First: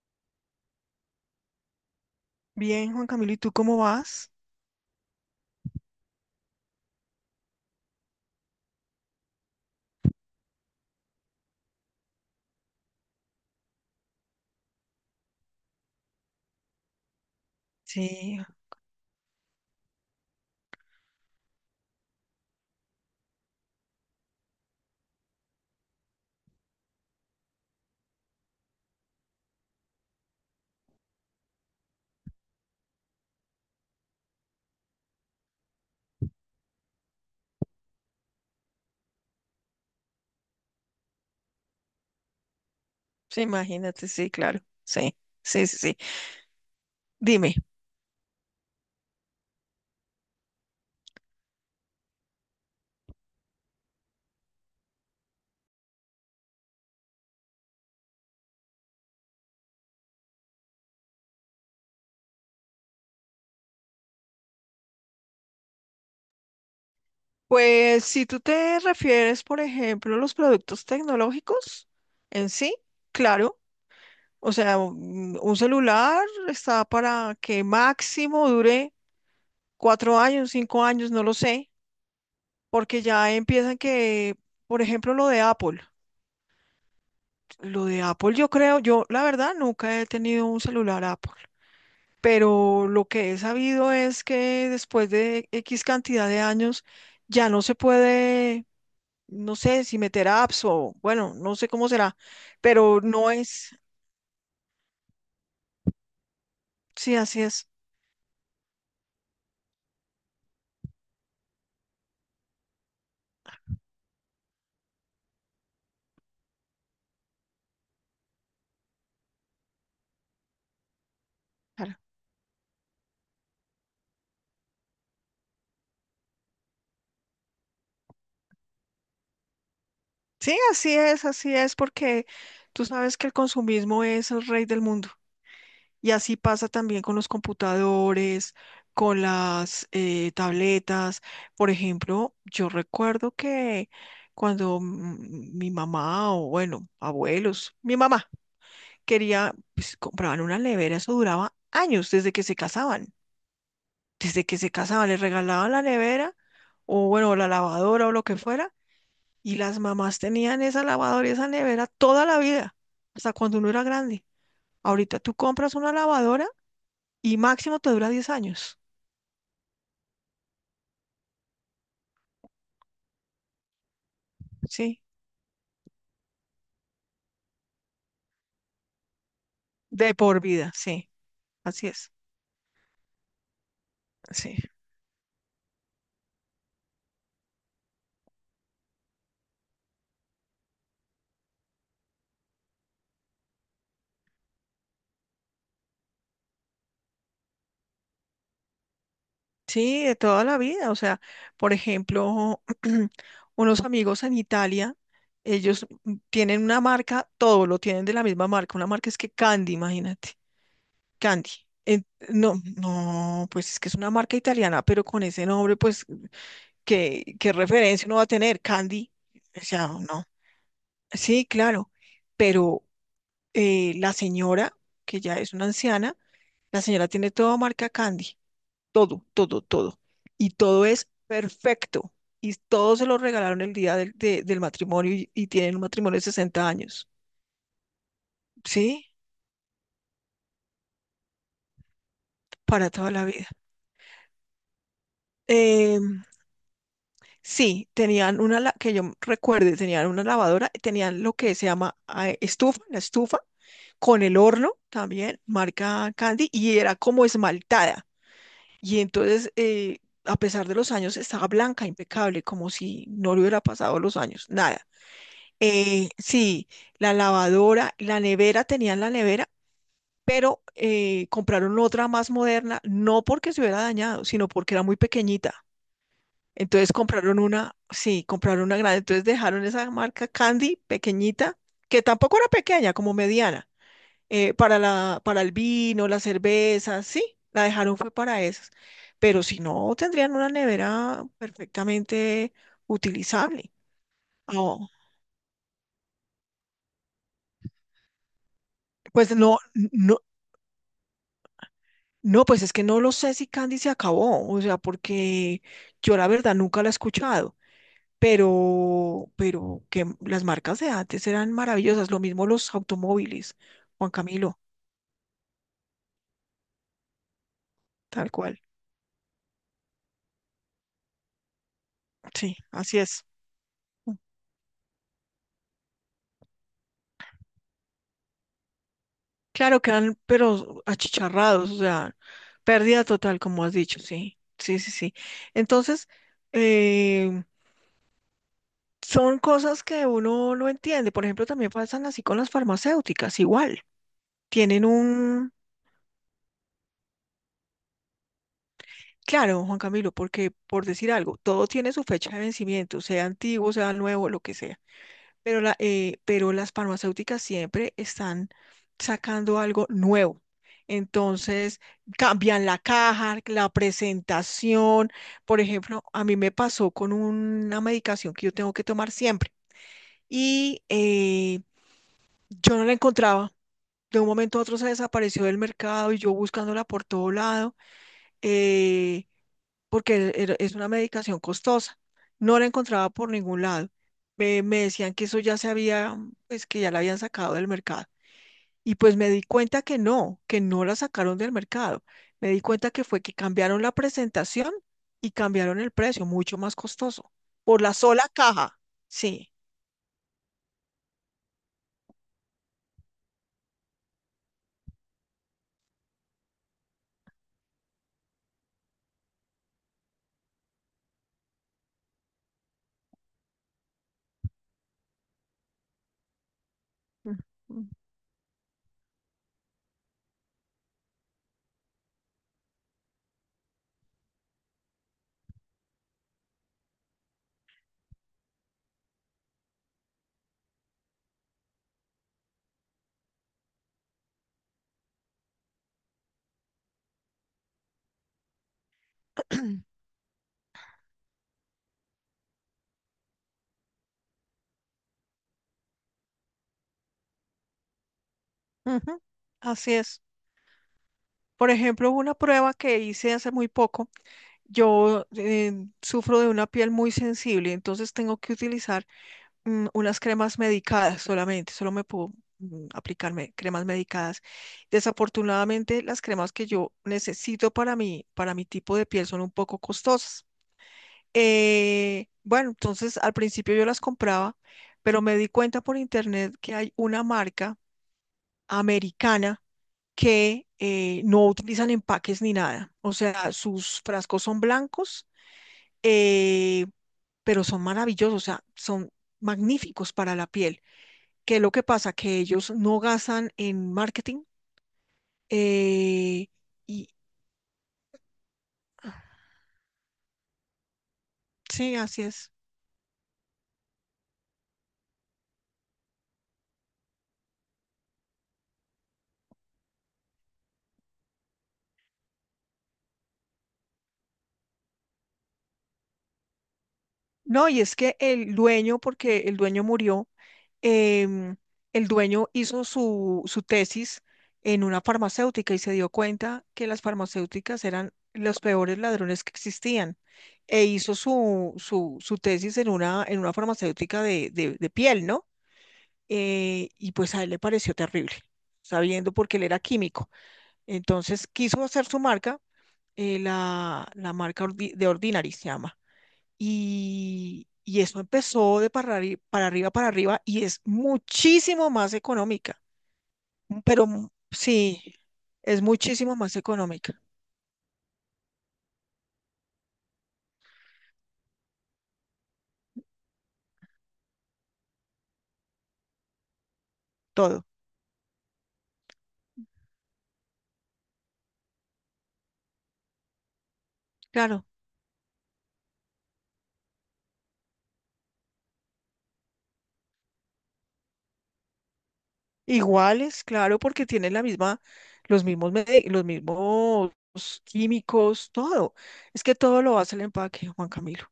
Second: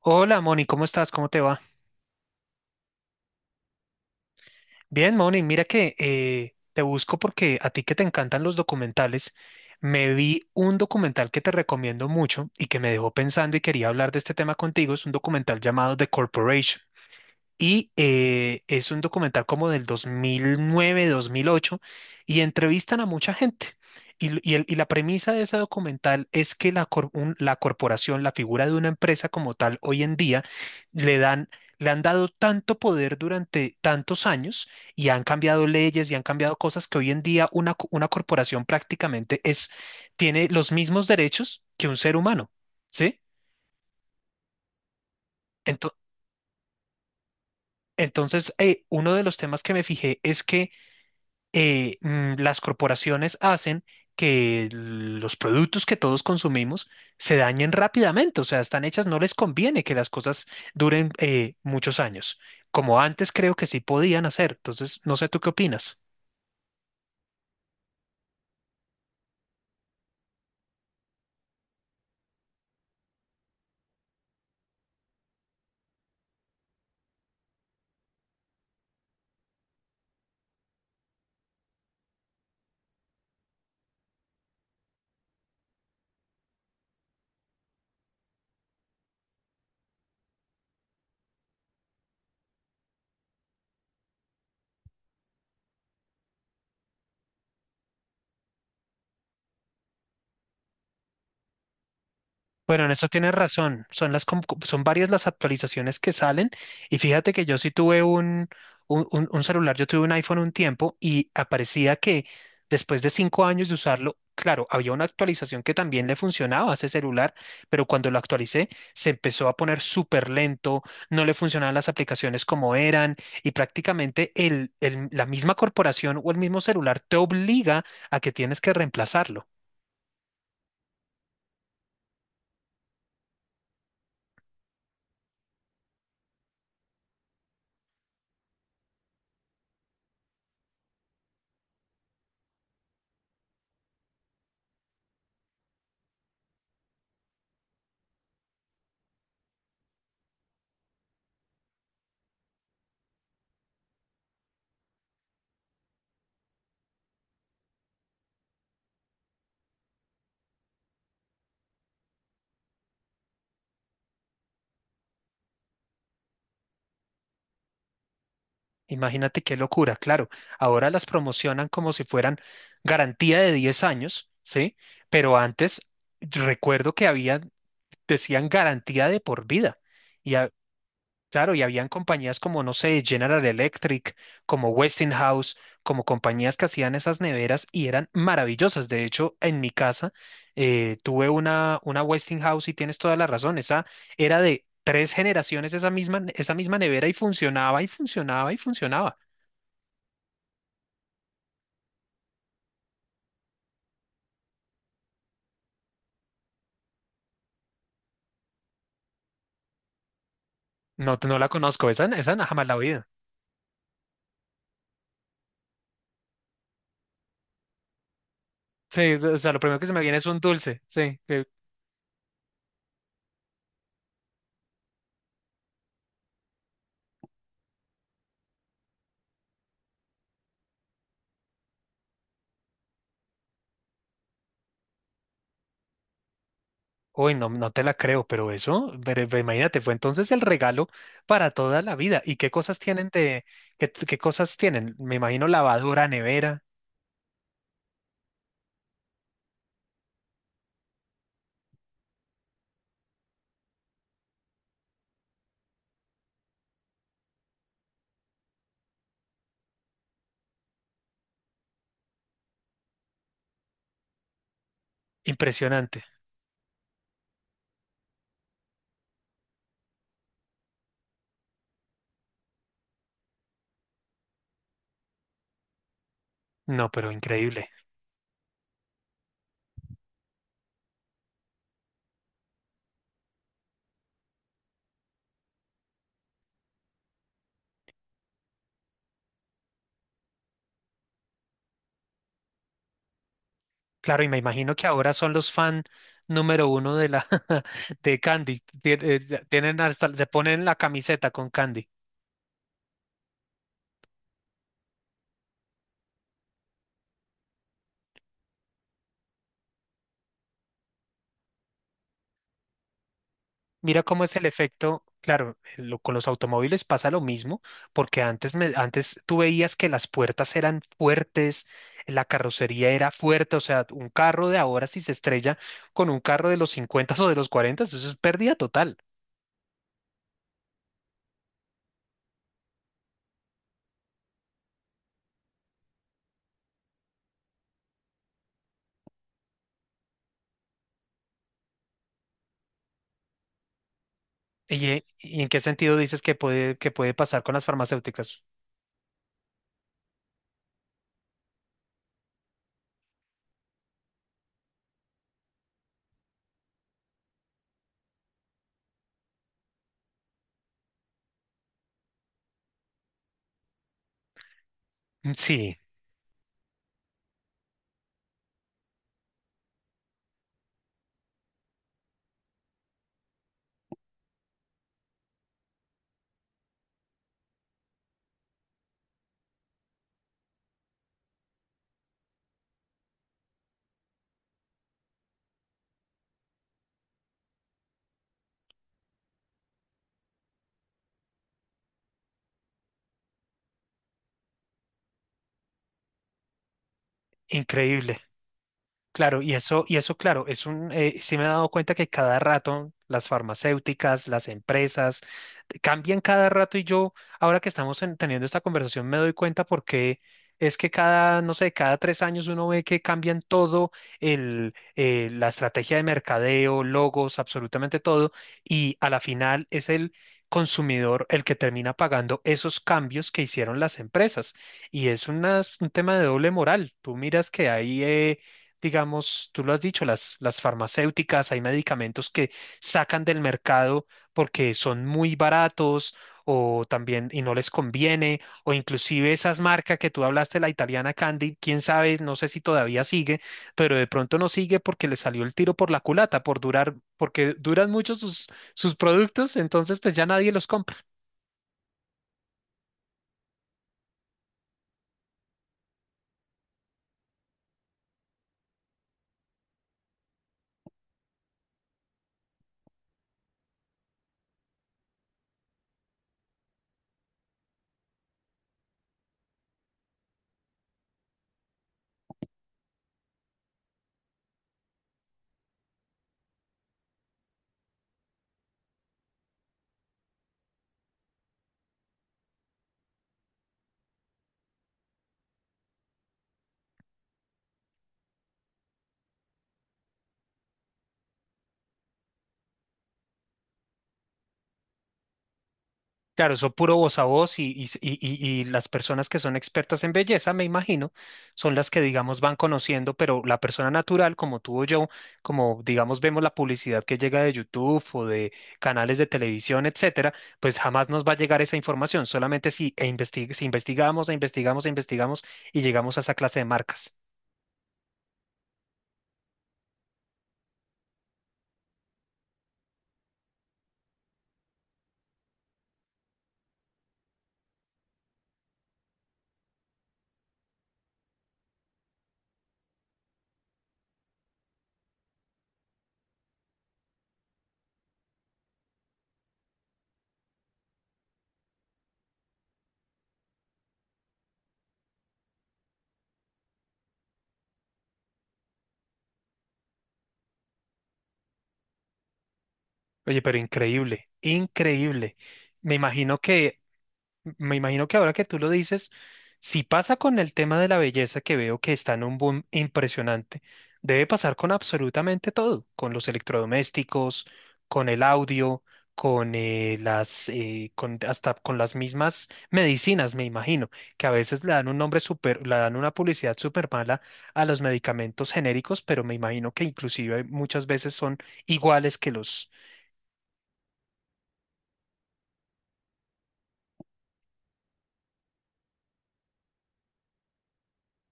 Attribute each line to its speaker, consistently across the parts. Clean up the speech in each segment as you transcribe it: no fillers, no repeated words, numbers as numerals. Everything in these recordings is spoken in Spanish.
Speaker 1: Hola Moni, ¿cómo estás? ¿Cómo te va?
Speaker 2: Bien, Juan Camilo, ¿y tú cómo vas?
Speaker 1: Bien, Moni, mira que te busco porque a ti que te encantan los documentales, me vi un documental que te recomiendo mucho y que me dejó pensando y quería hablar de este tema contigo. Es un documental llamado The Corporation. Y
Speaker 2: Sí,
Speaker 1: es un documental como del dos mil nueve dos mil ocho y entrevistan a mucha gente. Y la premisa de ese documental es que la corporación, la figura de una empresa como tal, hoy en día, le dan, le han dado tanto poder durante tantos años y han cambiado leyes y han cambiado cosas que hoy en día una corporación prácticamente es, tiene los mismos derechos que un ser humano, ¿sí?
Speaker 2: sí, imagínate, sí, claro, sí, sí, sí,
Speaker 1: Ento-
Speaker 2: sí. Dime,
Speaker 1: Entonces, uno de los temas que me fijé es que las corporaciones hacen que los productos que todos consumimos se dañen rápidamente, o sea, están hechas, no les conviene que las cosas duren muchos años, como antes creo que sí podían hacer. Entonces, no sé tú qué opinas.
Speaker 2: pues si tú te refieres, por ejemplo, a los productos tecnológicos en sí, claro, o sea, un celular está para que máximo dure 4 años, 5 años, no lo sé, porque ya empiezan que, por ejemplo, lo de Apple yo creo, yo la verdad nunca he tenido un celular Apple. Pero lo que he sabido es que después de X cantidad de años ya no se puede, no sé si meter apps o bueno, no sé cómo será,
Speaker 1: Bueno, en
Speaker 2: pero
Speaker 1: eso
Speaker 2: no
Speaker 1: tienes
Speaker 2: es.
Speaker 1: razón. Son varias las actualizaciones que salen. Y
Speaker 2: Sí,
Speaker 1: fíjate
Speaker 2: así
Speaker 1: que yo
Speaker 2: es.
Speaker 1: sí tuve un celular, yo tuve un iPhone un tiempo y aparecía que después de cinco años de usarlo, claro, había una actualización que también le funcionaba a ese celular, pero cuando lo actualicé se empezó a poner súper lento, no le funcionaban las
Speaker 2: Claro.
Speaker 1: aplicaciones como eran y prácticamente la misma corporación o el mismo celular te obliga a que tienes que reemplazarlo.
Speaker 2: Sí, así es, porque tú sabes que el consumismo es el rey del mundo. Y así pasa también con los computadores, con las tabletas. Por ejemplo, yo recuerdo que cuando mi mamá o, bueno, abuelos, mi mamá quería, pues compraban una nevera, eso duraba años desde que se casaban. Desde que se casaban, les regalaban la nevera o, bueno, la lavadora o lo que fuera. Y las mamás tenían esa lavadora y esa nevera toda la vida, hasta cuando uno era grande. Ahorita tú compras una lavadora y máximo te dura 10 años,
Speaker 1: Imagínate qué locura, claro. Ahora las promocionan como si fueran garantía de 10 años, ¿sí?
Speaker 2: ¿sí?
Speaker 1: Pero antes recuerdo que había, decían garantía de por vida.
Speaker 2: De
Speaker 1: Y
Speaker 2: por
Speaker 1: ha-
Speaker 2: vida, sí,
Speaker 1: claro, y
Speaker 2: así
Speaker 1: habían
Speaker 2: es,
Speaker 1: compañías como, no sé, General Electric,
Speaker 2: sí.
Speaker 1: como Westinghouse, como compañías que hacían esas neveras y eran maravillosas. De hecho, en mi casa tuve una Westinghouse y tienes toda la razón. Esa era de tres generaciones, esa misma nevera y funcionaba y funcionaba y funcionaba.
Speaker 2: Sí, de toda la vida, o sea, por ejemplo, unos amigos en Italia, ellos tienen una marca, todo lo tienen de la misma marca, una marca es que Candy, imagínate.
Speaker 1: No, no la
Speaker 2: Candy.
Speaker 1: conozco, esa,
Speaker 2: No,
Speaker 1: jamás la he oído.
Speaker 2: no, pues es que es una marca italiana, pero con ese nombre, pues, ¿qué referencia uno va a tener? Candy,
Speaker 1: Sí, o sea, lo
Speaker 2: o
Speaker 1: primero que
Speaker 2: sea,
Speaker 1: se me viene
Speaker 2: no.
Speaker 1: es un dulce, sí.
Speaker 2: Sí, claro, pero la señora, que ya es una anciana, la señora tiene todo marca Candy, todo, todo, todo. Y todo es perfecto. Y todo se lo regalaron el día del matrimonio y, tienen un matrimonio de 60 años,
Speaker 1: Uy, no, no te la creo, pero eso,
Speaker 2: ¿sí?
Speaker 1: pero imagínate, fue entonces el regalo para toda la vida. ¿Y qué cosas
Speaker 2: Para
Speaker 1: tienen
Speaker 2: toda la
Speaker 1: de,
Speaker 2: vida.
Speaker 1: qué, qué cosas tienen? Me imagino lavadora,
Speaker 2: Em,
Speaker 1: nevera,
Speaker 2: sí, que yo recuerde, tenían una lavadora, tenían lo que se llama estufa, la estufa, con el horno también, marca Candy, y era como esmaltada. Y entonces a pesar de los años, estaba blanca, impecable, como si no le hubiera pasado los años, nada.
Speaker 1: impresionante.
Speaker 2: Sí, la lavadora, la nevera, tenían la nevera, pero compraron otra más moderna, no porque se hubiera dañado, sino porque era muy pequeñita.
Speaker 1: No,
Speaker 2: Entonces
Speaker 1: pero
Speaker 2: compraron
Speaker 1: increíble.
Speaker 2: una, sí, compraron una grande, entonces dejaron esa marca Candy pequeñita, que tampoco era pequeña, como mediana, para el vino, la cerveza, sí, la dejaron fue para esas. Pero si no, tendrían una nevera perfectamente utilizable.
Speaker 1: Claro, y me imagino que
Speaker 2: No,
Speaker 1: ahora son los fan número uno de la de Candy.
Speaker 2: pues no,
Speaker 1: Tienen hasta,
Speaker 2: no.
Speaker 1: se ponen la camiseta con Candy.
Speaker 2: No, pues es que no lo sé si Candy se acabó, o sea, porque yo la verdad nunca la he escuchado, pero que las marcas de antes eran maravillosas, lo mismo los automóviles,
Speaker 1: Mira
Speaker 2: Juan
Speaker 1: cómo es el
Speaker 2: Camilo.
Speaker 1: efecto, claro, con los automóviles pasa lo mismo, porque
Speaker 2: Tal
Speaker 1: antes,
Speaker 2: cual.
Speaker 1: antes tú veías que las puertas eran fuertes, la
Speaker 2: Sí,
Speaker 1: carrocería
Speaker 2: así
Speaker 1: era
Speaker 2: es.
Speaker 1: fuerte, o sea, un carro de ahora si se estrella con un carro de los 50 o de los 40, eso es pérdida total.
Speaker 2: Claro, quedan, pero achicharrados, o sea, pérdida total, como has dicho, sí, sí, sí, sí. Entonces, eh, son cosas que uno no entiende, por ejemplo, también pasan así con las farmacéuticas, igual, tienen
Speaker 1: Y en
Speaker 2: un...
Speaker 1: qué sentido dices que puede pasar con las farmacéuticas?
Speaker 2: Claro, Juan Camilo, porque por decir algo, todo tiene su fecha de vencimiento, sea antiguo, sea nuevo, lo que sea. Pero las farmacéuticas siempre están sacando algo nuevo. Entonces, cambian la caja, la presentación. Por
Speaker 1: Sí,
Speaker 2: ejemplo, a mí me pasó con una medicación que yo tengo que tomar siempre y yo no la encontraba. De un momento a otro se desapareció del mercado y yo buscándola por todo lado. eh, Porque es una medicación costosa. No la encontraba por ningún lado. Me decían que eso ya se había, pues que ya la habían sacado del mercado. Y pues me di cuenta que no la sacaron del mercado. Me di cuenta que fue que cambiaron la presentación y cambiaron el precio, mucho más costoso, por la
Speaker 1: increíble.
Speaker 2: sola caja.
Speaker 1: Claro,
Speaker 2: Sí.
Speaker 1: y eso, claro, es un, sí me he dado cuenta que cada rato las farmacéuticas, las empresas, cambian cada rato y yo, ahora que teniendo esta conversación, me doy cuenta porque es que cada, no sé, cada tres años uno ve que cambian todo, la estrategia de mercadeo, logos,
Speaker 2: Ujú.
Speaker 1: absolutamente todo, y a la final es el consumidor el que termina pagando esos cambios que hicieron las empresas. Y es un tema de doble moral. Tú miras que hay... digamos, tú lo has dicho, las farmacéuticas, hay medicamentos que sacan del mercado porque son muy baratos o también y no les conviene, o inclusive esas marcas que tú hablaste, la italiana Candy, quién sabe, no sé si todavía sigue, pero de pronto no sigue porque le salió el tiro por la culata, por durar, porque duran mucho sus, sus
Speaker 2: Ujú.
Speaker 1: productos,
Speaker 2: Así
Speaker 1: entonces pues
Speaker 2: es.
Speaker 1: ya nadie los compra.
Speaker 2: Por ejemplo, una prueba que hice hace muy poco, yo sufro de una piel muy sensible, entonces tengo que utilizar unas cremas medicadas solamente, solo me puedo aplicarme cremas medicadas. Desafortunadamente, las cremas que yo necesito para mí, para mi tipo de piel son un poco costosas. Bueno, entonces al principio yo las compraba, pero me di cuenta por internet que hay una marca americana que no utilizan empaques ni nada. O sea, sus frascos son blancos, eh, pero son maravillosos, o sea, son magníficos para la piel. ¿Qué es lo que pasa? Que ellos no gastan en marketing. eh,
Speaker 1: Claro, eso puro
Speaker 2: y
Speaker 1: voz a voz y las personas que son expertas en belleza, me imagino, son las
Speaker 2: sí,
Speaker 1: que,
Speaker 2: así
Speaker 1: digamos,
Speaker 2: es.
Speaker 1: van conociendo, pero la persona natural, como tú o yo, como, digamos, vemos la publicidad que llega de YouTube o de canales de televisión, etcétera, pues jamás nos va a llegar esa información, solamente si investigamos, e investigamos, e investigamos y llegamos a esa clase de marcas.
Speaker 2: No, y es que el dueño, porque el dueño murió, em, el dueño hizo su tesis en una farmacéutica y se dio cuenta que las farmacéuticas eran los peores ladrones que existían. E hizo su tesis en una, farmacéutica de piel, ¿no? Y pues a él le pareció terrible, sabiendo porque él era químico. Entonces quiso hacer su marca, la marca de Ordinary se llama. Y eso empezó para arriba, y es muchísimo más económica.
Speaker 1: Oye, pero increíble,
Speaker 2: Sí,
Speaker 1: increíble.
Speaker 2: es
Speaker 1: Me
Speaker 2: muchísimo
Speaker 1: imagino
Speaker 2: más
Speaker 1: que
Speaker 2: económica,
Speaker 1: Me imagino que ahora que tú lo dices, si pasa con el tema de la belleza que veo que está en un boom impresionante, debe pasar con absolutamente todo, con los electrodomésticos,
Speaker 2: todo.
Speaker 1: con el audio, con con, hasta con las mismas medicinas, me imagino, que a veces
Speaker 2: Claro,
Speaker 1: le dan un nombre súper, le dan una publicidad súper mala a los medicamentos genéricos, pero me imagino que inclusive muchas veces son iguales.
Speaker 2: iguales, claro, porque tienen la misma, los mismos químicos, todo. Es que todo lo hace el empaque, Juan Camilo.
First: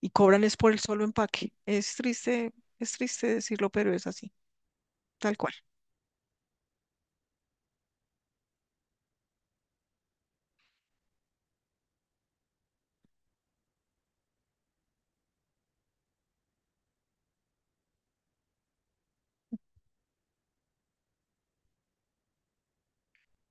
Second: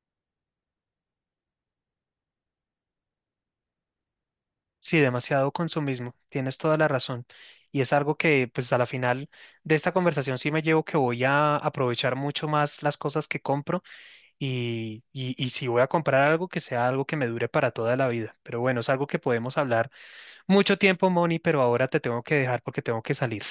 Speaker 2: Y cobran es por el solo empaque. Es triste decirlo, pero es así.
Speaker 1: Sí,
Speaker 2: Tal
Speaker 1: demasiado
Speaker 2: cual.
Speaker 1: consumismo, tienes toda la razón. Y es algo que, pues a la final de esta conversación sí me llevo que voy a aprovechar mucho más las cosas que compro y si voy a comprar algo que sea algo que me dure para toda la vida. Pero bueno, es algo que podemos hablar mucho tiempo, Moni, pero ahora te tengo que dejar porque tengo que salir.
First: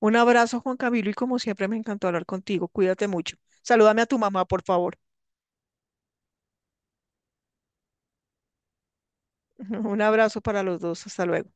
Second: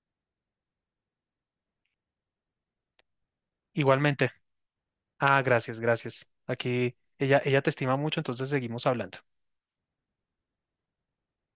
Speaker 2: Un abrazo, Juan Camilo, y como siempre me encantó hablar contigo. Cuídate mucho. Salúdame a tu
Speaker 1: Igualmente.
Speaker 2: mamá, por favor.
Speaker 1: Ah, gracias, gracias. Aquí ella te estima mucho, entonces seguimos hablando.
Speaker 2: Un abrazo para los dos. Hasta luego.